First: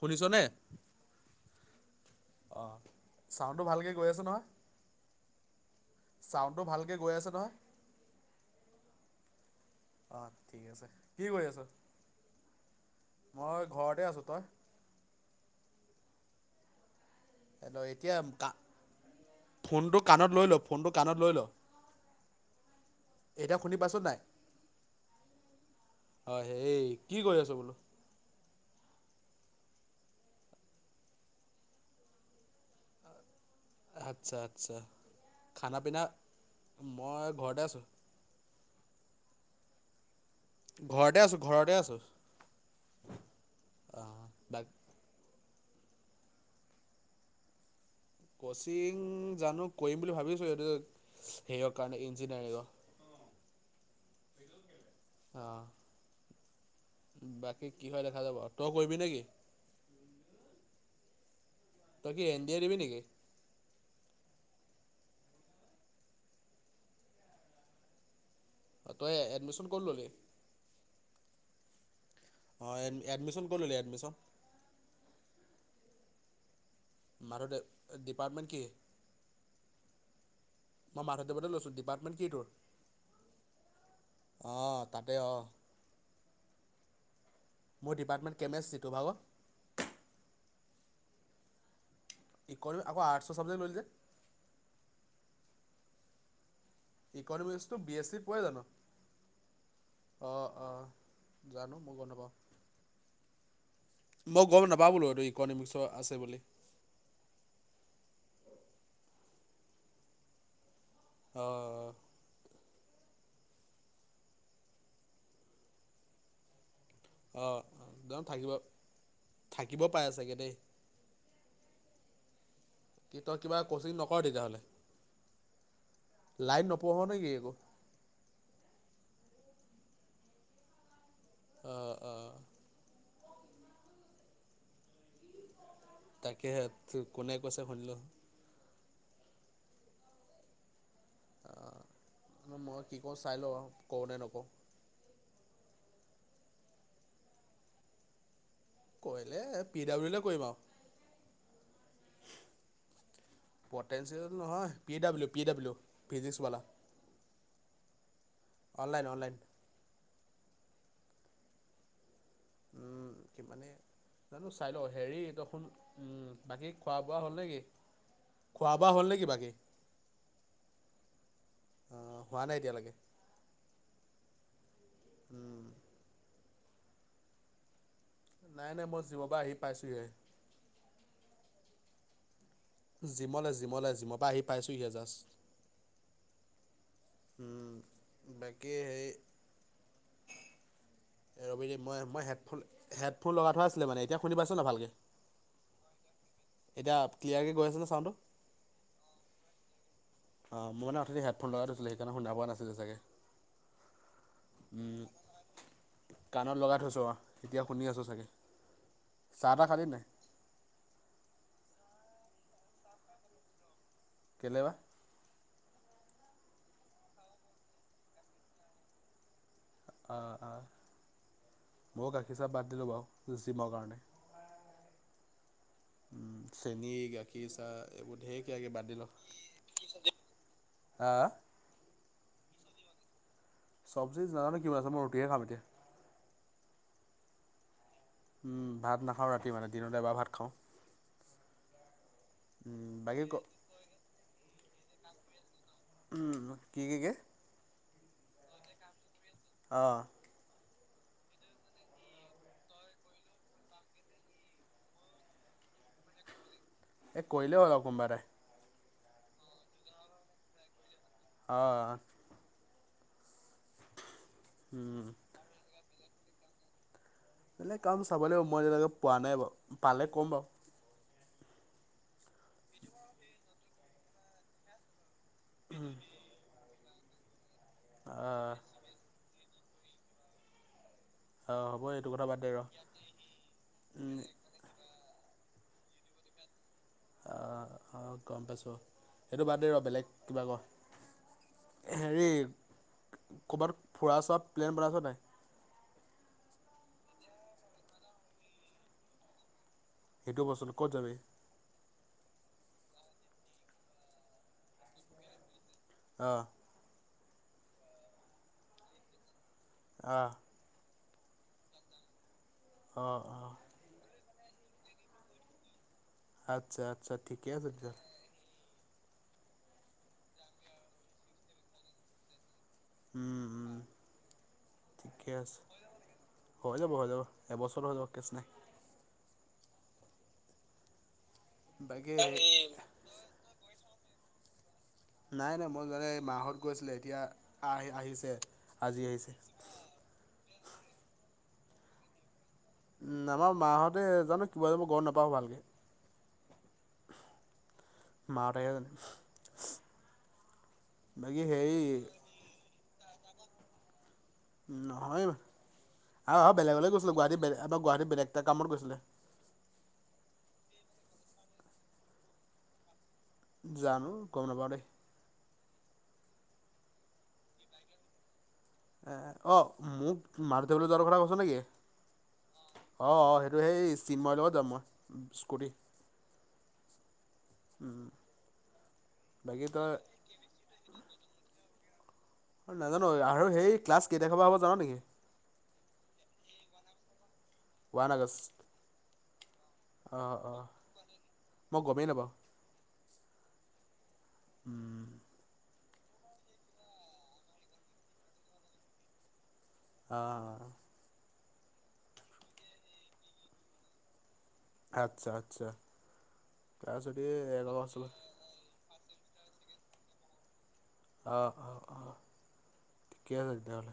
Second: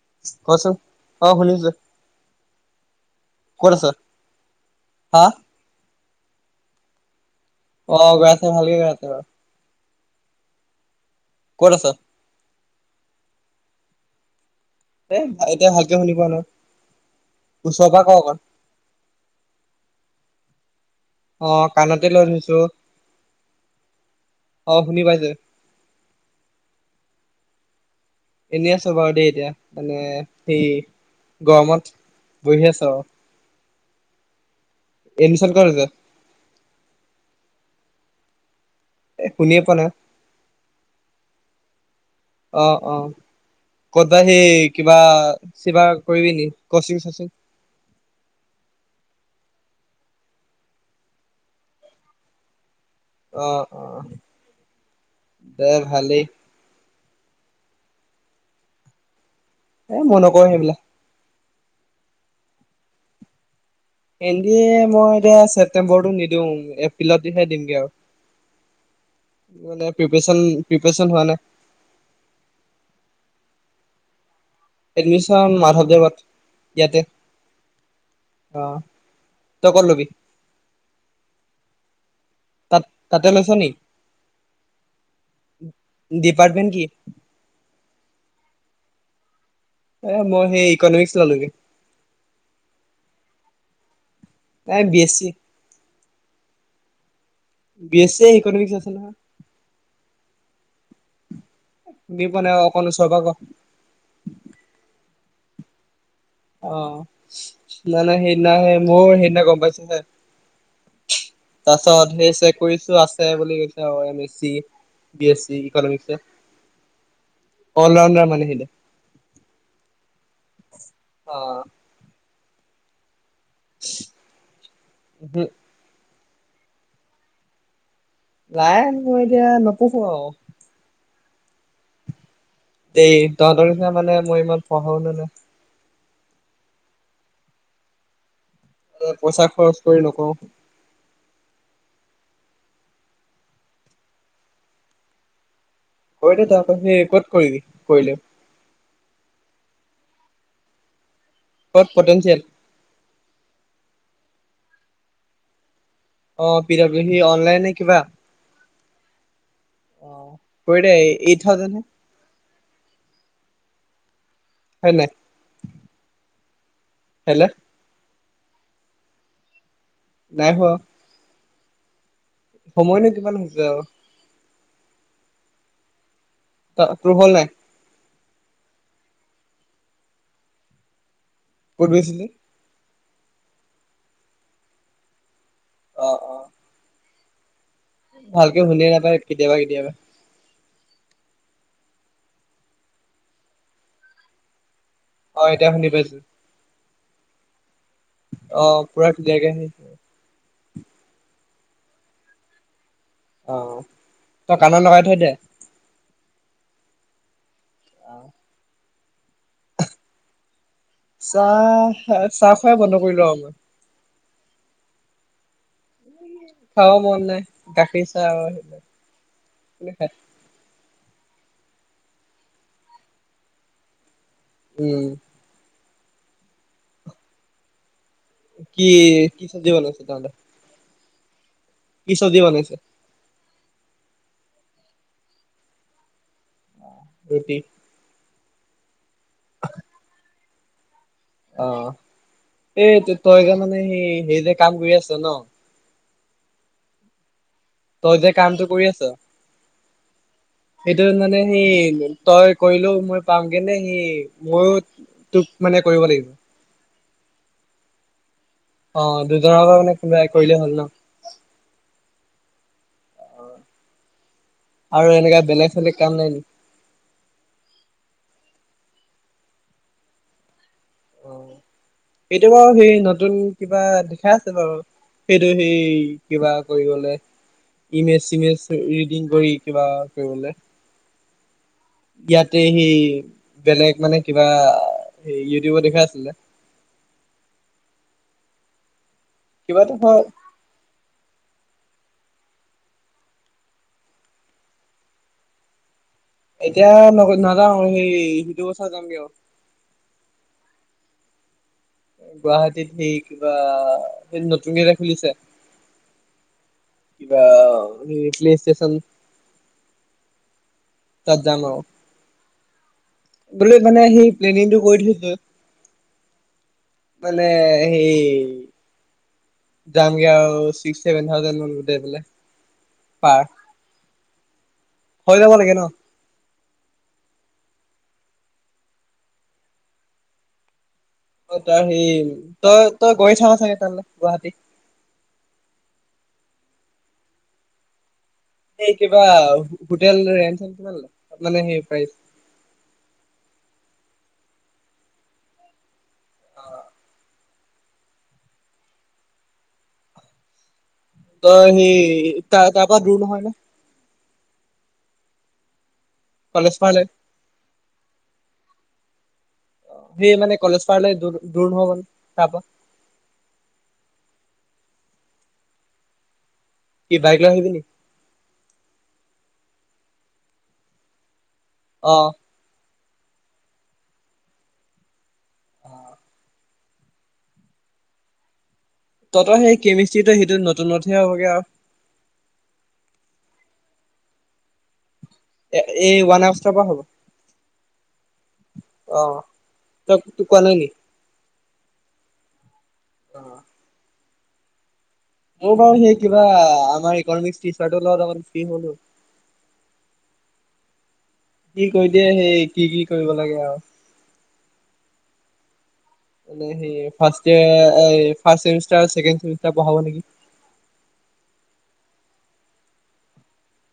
শুনিছনে? কচোন অ শুনি যে চাউণ্ডটো ভালকে গৈ আছে নহয় হা চাউণ্ডটো ভালকে গৈ আছে নহয় অ গৈ আছে ভাল গৈ আছে বাৰ অ ঠিক আছে। কি কৰি আছ মই ঘৰতে আছো, তই? এ এতিয়া ভালকে শুনি পোৱা নাই। ওচৰৰ পৰা ক এতিয়া অকণ কা ফোনটো কাণত লৈ লওক- ফোনটো কাণত লৈ ল অ কাণতে লৈ থৈছো এতিয়া শুনি পাইছ নে নাই অ শুনি পাইছো অ হেই কি কৰি আছো বোলো। এনে আছো বাৰু দেই এতিয়া মানে সেই গৰমত বহি আছো আৰু আচ্ছা। আচ্ছা ক'ত খানা লৈছ পিনা মই ঘৰতে আছোঁ। এ শুনিয়ে পোৱা নাই। ঘৰতে আছোঁ ঘৰতে আছোঁ। অ! অ কত অঁ সি বাক কিবা, কিবা কৰিবি নি কচিং চচিং? কচিং জানো কৰিম বুলি ভাবিছো এইটো সেইয়ৰ কাৰণে ইঞ্জিনিয়াৰিঙৰ আহ আহ অঁ দে ভালেই বাকী কি হয় দেখা যাব। তই কৰিবি নেকি? এ মই নকৰোঁ সেইবিলাক তই কি এন ডি এ দিবি নেকি? এন ডি এ মই এতিয়া ছেপ্তেম্বৰটো নিদিওঁ এপ্ৰিলতহে দিমগে অ তই এডমিশ্যন আৰু ক'ত মানে ল'লি? পিপ্ৰেচন, পিপ্ৰেচন। এডমিছন হোৱা নাই। অ' এড, এডমিচন কত ললি? এডমিচন? এডমিচন মাধৱদেৱত। ইয়াতে মাধৱদেৱ। ডিপাৰ্টমেণ্ট অ কি? তই ক'ত লবি মই মাধৱদেৱতে লৈছোঁ। ডিপাৰ্টমেণ্ট কি তোৰ? তাত তাতে লৈছ নি অঁ তাতে অ'। ডিপাৰ্টমেন্ট কি মোৰ ডিপাৰ্টমেণ্ট কেমেষ্টি। টোৰ ভাগৰ? এ মই সেই ইকনমিক্স ললোগে। ই'ক আকৌ আৰ্টছৰ ছাবজেক্ট ললি যে? তনাই বি-এছ-চি। ইকনমিক্সটো বি এছ চি পৰে জানো? ইকনমিক্স আছে নহয় অ' অ। জানো মই গম শুনি নাপাওঁ। পোৱা নাই অকণ ওচৰৰ পৰা ক মই গম নাপাওঁ বোলো। টো ইকনমিক্সৰ আছে বুলি। অ' নানা সেই দিনাই হে মই সেইদিনা গম পাইছোঁ হে। তাৰ অঁ পাছত সেই চেক কৰিছো আছে বুলি আছে কৈছে, M S C, B S C economics অ অল দ, ৰাউণ্ডাৰ মানে থাকিব। সিহঁতে থাকিব পাৰে চাগে দেই। অহ কি তই কিবা ক'চিং নকৰ, তেতিয়াহ'লে? লাইন নপঢ় নেকি একো? লাইন, মই এতিয়া নপঢ়ো ছা আৰু অঁ অঁ এই তহঁতৰ নিচনা মানে মই ইমান পঢ়া-শুনা নাই তাকেহে, কোনে কৈছে শুনি'ল পইচা খৰচ কৰি নকওঁ মই কি কৰো চাই লওঁ আৰু কৰোঁনে নকৰোঁ। কৈদে তই আকৌ সি ক'ত কৰিবি কৰিলে? কৰিলে, পি ডাব্লিউলে কৰিম আৰু কত পটেনচিয়েল? পটেঞ্চিয়েল নহয়, পি ডাব্লিউ, পি ডাব্লিউ অহ, Physics Wallah P W C online নে কিবা? অনলাইন-অনলাইন অ' কৰি দে এ-এইট থাউজেণ্ড হে। [unintelligible] জানো চাই লও, হয় নাই হেৰি দেখোন, উম। বাকী খোৱা বোৱা হ'লনে হেল্ল' কি? খোৱা বোৱা হ'ল নেকি, বাকী। নাই হোৱা। অহ। সময়নো কিমান হৈছে আৰু। উম। অহ, তোৰ হল নাই? নাই নাই মই জিম ৰ পৰা আহি পাইছোহি হে। ক'ত গৈছিলি? জিমলে জিমলে, জিমৰ পৰা আহি পাইছোহিহে জাষ্ট। অহ অহ। উম। ভালকে শুনিয়ে নাপায় কেতিয়াবা কেতিয়াবা। ৰবি মই মই হেডফোন হেডফোন লগাই থোৱা আছিলে মানে, এতিয়া শুনি পাইছ নে ভালকে? অহ এতিয়া শুনি পাইছো। এতিয়া ক্লিয়াৰ কে গৈ আছে নে অহ পুৰা ধুনিয়াকে আহি আছে। অহ, মই মানে অথনি হেডফোন লগাই থৈছিলো, সেইকাৰণে শুনা পোৱা নাছিলো চাগে। অহ, তই কাণত লগাই থৈ দে। কাণত লগাই থৈছোঁ অহ। এতিয়া শুনি আছোঁ চাগে। চাহ তাহ খালি নাই? চাহ চাহ খোৱা বন্ধ কৰিলো আৰু মই। কেলে বা? খাব মন নাই, গাখীৰ চাহ আৰু সেইবিলাক। কোনে খাই অহ অহ। ময়ো গাখীৰ চাহ বাদ দিলো বাৰু, জিমৰ কাৰণে। উম। উম চেনী, গাখীৰ চাহ এইবোৰ ঢেৰ কিবা কিবি বাদ কি কি চব্জি বনাইছে তহতৰ? আহ কি চব্জি বনাইছে? চব্জি জানো কি বনাইছে, মই ৰুটি হে খাম এতিয়া। ৰুটি উম, ভাত নাখাওঁ ৰাতি মানে দিনত এবাৰ ভাত খাওঁ। অহ উম, এই বাকী ক তই গে মানে হেৰি হেৰি যে কাম কৰি আছ ন। উম কি কি কি? তই যে কামটো কৰি আছ অহ। সেইটো মানে সি তই কৰিলেও মই পাম গেনে সি ময়ো তোক মানে কৰিব লাগিব। এ কৰিলেই হ'ল আৰু কোনোবাএটাই। অহ দুজন [unintelligible] কৰিলে হ'ল ন অহ। উম। আৰু এনেকা বেলেগ চেলেগ'। কাম নাই ন,। বলে কাম চাব লাগিব মই যেনেকে পোৱা নাই বাৰু পালে ক'ম বাৰু'। অ 'এইটো বাৰু সেই নতুন কিবা দেখাই আছে বাৰু,। সেইটো সেই কিবা কৰিব গলে'। ইমেজ, চিমেজ ৰিডিং কৰি। কিবা কৰিবলে'। অঁ হ'ব এইটো কথা বাদ দে ৰ ইয়াতে সেই বেলেগ মানে কিবা সেই ইউটিউবত দেখা আছিলে,। অ 'গম পাইছো,। সেইটো বাদ দেই ৰ কিবা এটা বেলেগ হয় কিবা ক হেৰি কৰ'বাত ফুৰা চোৱা প্লেন বনাইছ নাই? এতিয়া ন নাযাওঁ সেই সিটো বছৰ যামগে আৰু,। সেইটো বচোন ক'ত যাবি'। গুৱাহাটীত সেই কিবা সেই নতুনকেইটা খুলিছে,। আহ,। কিবা [inaudible] ষ্টেচন'। আহ,। তাত জান'। অ,। বোলে মানে সেই প্লেনিংটো কৰি থৈছো'। আচ্ছা আচ্ছা মানে ঠিকে আছে তেতিয়া সেই,। যামগে আৰু ছিক্স চছেভেন থাজেড মানো বোলে'। পাৰ উম উম ঠিকে হৈ যাব আছে লাগে ন হৈ যাব হৈ যাব এবছৰ হৈ যাব কেচ নাই'। অ 'তাৰ হে বাকী সেই তই, তই গৈ থা চাগে তে। গুৱাহাটী নাই নাই মই জানে মাহত গৈছিলে এতিয়া আহ আহিছে এই আজি কিবা আহিছে হোটেল ৰে'। আল নে সেই প্ৰাই,। উম আমাৰ মাহঁতে জানো কিবা যই গম নাপাওঁ ভালকে,। অ',। মাৰতেয়ান। তই সেই তা তাক ক' দূৰ নহয় নে। নহয়। অহ, অহ, কলেজ বেলেগলৈ পাৰলে গৈছিলোঁ গুৱাহাটী বে গুৱাহাটী বেলেগ এটা কামত গৈছিলে। সেই মানে কলেজ পাৰলৈ দূ-দূৰ নহ'ব মানে তাৰপা। জানো গম নাপাওঁ দেই। কি বাইক লৈ আহিবি নি? এ অহ, মোক মাৰ [unintelligible] কথা কৈছ' নেকি? অহ। অ', অ', সেইটো সেই চিন্ময়ৰ লগত যাম মই। স্কুটিত। উম। তহঁতৰ বাকী সেই তই কেমিষ্ট্ৰিটো সেইটো নতুনতহে হ'বগে আৰু। মই নাজানো আৰু সেই ক্লাছ কেতিয়াৰ পৰা হ'ব জান' নেকি? এ এই ওৱান আগষ্টৰ পৰা হ'ব ওৱান আগষ্ট অহ, অ তই তোক অ কোৱা নাই নি? মই গমেই নাপাওঁ অহ। উম। মোৰ বাৰু সেই কিবা আমাৰ ইকনোমিক্স টিচাৰটোৰ লগত অকণ ফ্ৰী হ'লো। অ'। সি কৈ দিয়ে, সেই কি, কি কৰিব লাগে আৰু আচ্ছা আচ্ছা মানে সেই তাৰপিছতে ৰ্ফাষ্ট ইয়েৰ এক আ, আগষ্টলৈ ৰ্ফাষ্ট ছেমিস্তাৰ, ছেকেণ্ড ছেমিস্তাৰ পঢ়াব নেকি অ', অ', অ', ঠিকে আছে তেতিয়াহ'লে।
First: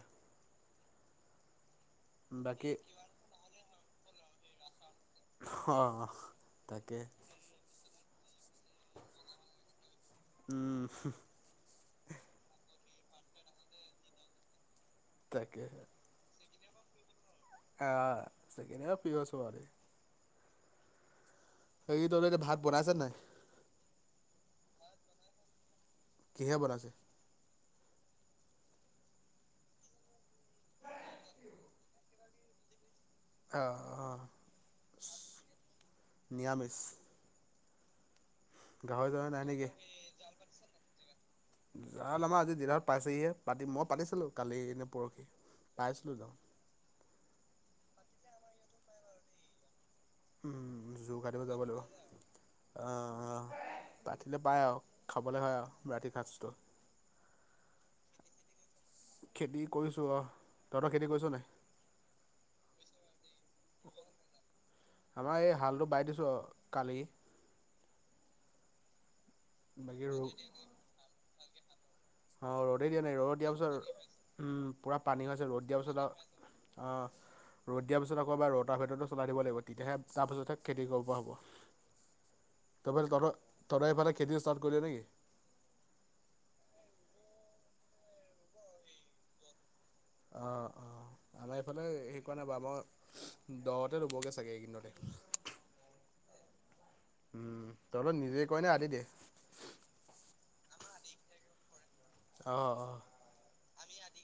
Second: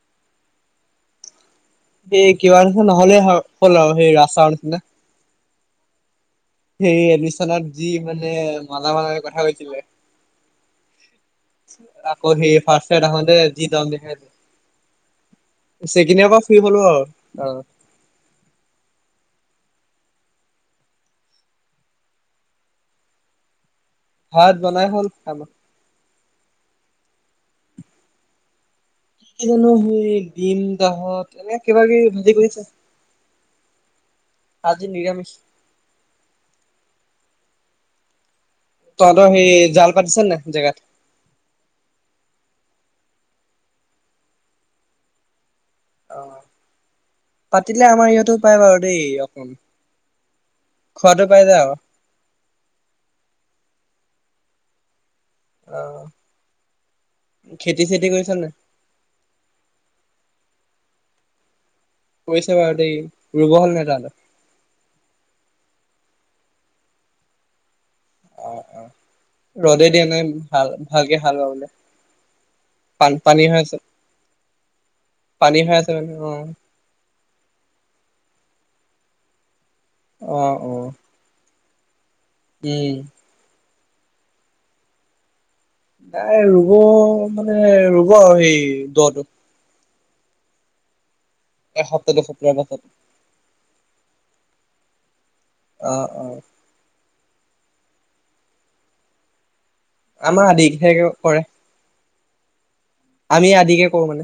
এই কিবা বাকী [unintelligible] নহ'লে হয় হ'ল আৰু সেই ৰাজ চাৰৰ নিচিনা অ'। তাকে হেৰি এডমিচনত দি মানে মালা বাৰ লগত কথা পাতিছিলে, উম আকৌ সেইয়ে ৰ্ফাষ্ট সেইদিনাখনে যি দ'ম দেখাইছে ছেকেণ্ড ইয়েৰৰ প ফ্ৰী হ'লো আৰু অ'। আ, ছেকেণ্ড ইয়েৰৰ [unintelligible] বাকী তহঁতৰ এতিয়া ভাত বনাইছো নে নাই? ভাত বনাই হ'ল, খালোঁ। কিহে বনাইছে? কি জানো সেই ডিম দাহত এনে কিবা কিবি ভাজি কৰিছে। অ', অ'। আজি নিৰামিষ। নিৰামিষ গাহৰি তহঁতৰ চাহৰি নাই সেই নেকি? জাল পাতিছে নাই জেগাত? জাল আমাৰ আজি দিনত পাইছেহিহে পাতি মই পাতিছিলো কালি নে পৰহি। পাইছিলো ন অ', পাতিলে আমাৰ ইয়াতো পায় বাৰু দেই অকণ। উম জোৰ খোৱাটো পাই কাটিব যায় যাব আৰু লাগিব আহ আহ, পাতিলে পায় আও, খাবলে হয় আও অ'। ৰাতি খাজটো। ছ নাই খেতি কৰিছোঁ অহ তহঁতৰ খেতি কৰিছ নাই? কৰিছে বাৰু দেই, ৰুব হলে। [unintelligible] আমাৰ এই হালটো বাই দিছোঁ আৰু কালি অ অ, ৰ'দেই বাকী দিয়া ৰু নাই ভাল- ভালকে হাল বাবলে [unintelligible] অ ৰ'দেই দিয়া পান নাই ৰ'দত পানী দিয়া হৈ আছে পিছত উম পুৰা পানী হৈ আছে ৰ'দ দিয়া পিছত আও আ ৰ'দ দিয়া পিছত আও কবাৰ পৰা ৰতা ভেতটো চলাই দিব লাগিব। তিতিয়াহে অ তাৰপিছতহে অ খেতি কৰিব পৰা হ'ব। উম তাপিল তহঁতৰ তহঁত হেফালে খেতি ষ্টাৰ্ট কৰিলে নেকি। নাই ৰুব, মানে ৰুব আৰু এই দটো। অ, আমাৰ এইফালে এসপ্তাহ হেই কৰা নাই দুসপ্তাহৰ বাৰ পাছত আমাৰ দতে ৰুবগে চা চাগে এইকেদিনতে। অ অ, উম তহঁত নিজে কয়ে নে আধি দিয়ে। আমাৰ আধি হে কৰে। অ, কৌ মানে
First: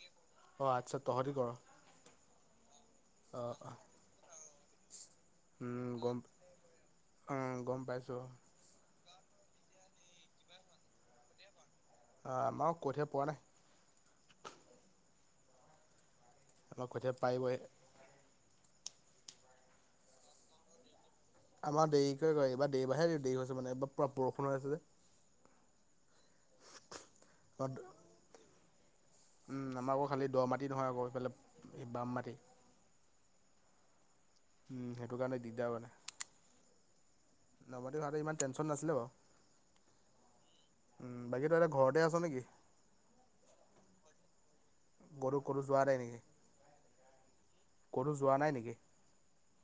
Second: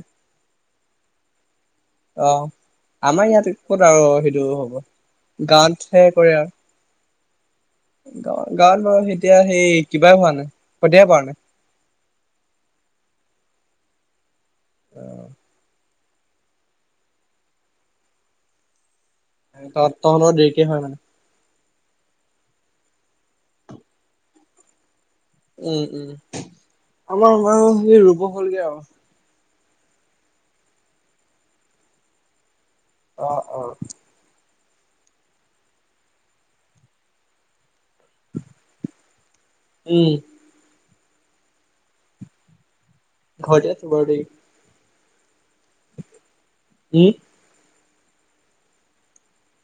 অ আচ্ছা তহঁতি কৰ অ', আমাৰ অঁ ইয়াত অঁ ক'ত আৰু হেইটো হব। [inaudible] গান্ত হে কৰে আৰু। অ'। গাঁও- গাঁওত বাৰু হেই এতিয়া সেই কিবা হোৱা নাই, পঠিয়াব পাৰা নাই। আ আমাও কঠীয়া পৱা নাই। আমা কঠীয়া পাৰিবহে। তহঁতৰ দেৰিকে হয় মানে? আমাৰ দেৰিকৈ কৰে এইবাৰ দেৰিবঢাহে দেৰি হৈছে মানে এইবাৰ পৰা বৰষুণ হৈ আছে যে উম উম আমাৰ মান সেই ৰুব হ'লগে আও উম, আমাৰ আকৌ খালি দ মাটি নহয় আকৌ সিফালে বাম মাটি। অ' অ'। উম, সেইটো কাৰণে দিগদাৰ মানে। লগৰটো বাবে ইমান টেনচন নাছিলে বাৰু। উম, বাকী তই এতিয়া ঘৰতে আছ নেকি? ঘৰতে আছোঁ বাৰু দে। কতো কতো যোৱা নাই নেকি? কি? কতো যোৱা নাই নেকি?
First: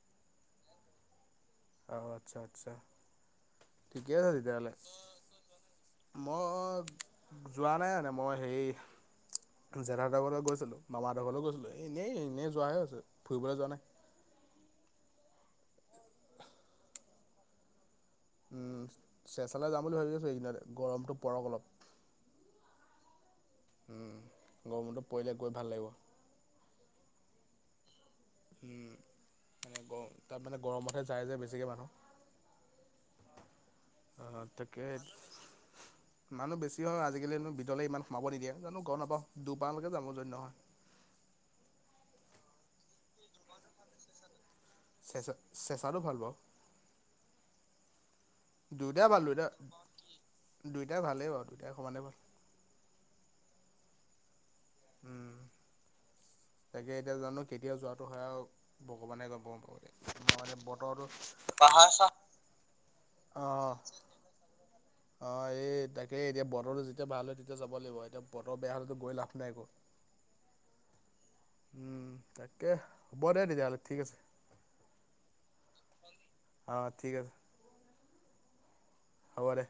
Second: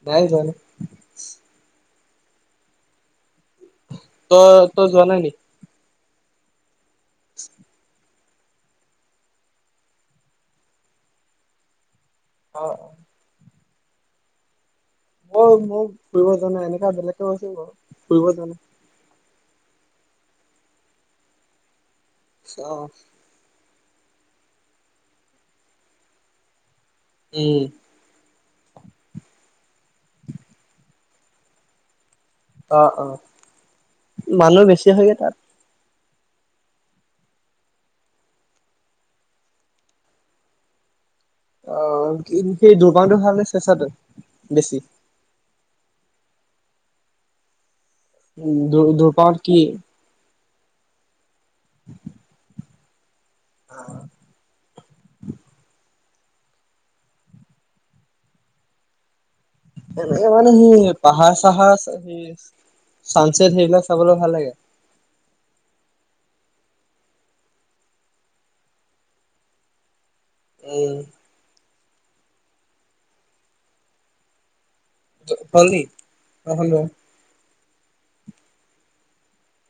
নাই যোৱা নাই। অ'আচ্ছা আচ্ছা। ঠিকে আছে তই তেতিয়াহ'লে তই যোৱা নাই নি? মই যোৱা নাই এনে। মই হেই এই জেঠাহতঁৰ ঘৰলৈ গৈছিলো, মামা হঁতৰ ঘৰলৈও গৈছিলো এই। এনেই এনেই অ যোৱাহে অ হৈছে, ফুৰিবলৈ যোৱা নাই। মই, মোক ফুৰিব যোৱা নাই এনেকা বেলেগ কাম আছিল বাৰু। ফুৰিব যোৱা নাই। চেচালে যাম বুলি ভাবি আছো এইকেদিনতে, গৰমটো পৰক অলপ। অ'। উম, গৰমটো পৰিলে গৈ ভাল লাগিব। উম। উম, মানে গৰম, তাত মানে গৰমতহে যায় যে বেছিকে মানুহ। অ', অ', অ মানুহ তাকে বেছি হয়নে তাত? মানুহ বেছি হয় আজিকালি হেনো ভিতৰলে ইমান সোমাব নিদিয়ে। জানো গম নাপাওঁ। দুবাই লৈকে যাম, যদি নহয়। অ' কি সেই দুবাইটো ভাল নে চেচাটো? বেছি। চেচাটো ভাল পাওঁ। উম, দুবায় কি? দুইটাই ভালেই বাৰু, দুইটাই সমানেই ভাল। অ'। উম তাকে এতিয়া জানো কেতিয়া যোৱাটো হয় আৰু ভগৱানে গম পাব। এতিয়া। এনে মই মানে মোৰ বতৰটো পাহাৰ অ চাহাৰ সেই, চানচেট সেইবিলাক চাবলৈ ভাল লাগে। অ এই তাকে এতিয়া বতৰটো যেতিয়া ভাল হয় তেতিয়া যাব লাগিব এতিয়া বতৰ বেয়া হ'লেতো গৈ লাভ নাই একো। উম। উম, তাকে। হ'ব দে, তেতিয়াহলে ঠিক আছে। হ'ল নি? অ, ঠিক আছে। হ'ব দে।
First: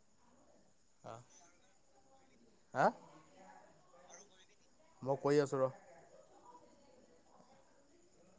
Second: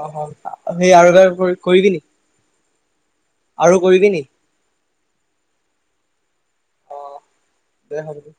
অ', হ'ল। সেই আৰু এবাৰ কৰিবি নেকি। হা। আৰু কৰিবি নি। মই কৈ আছোঁ ৰহ। অ', দে হব দে।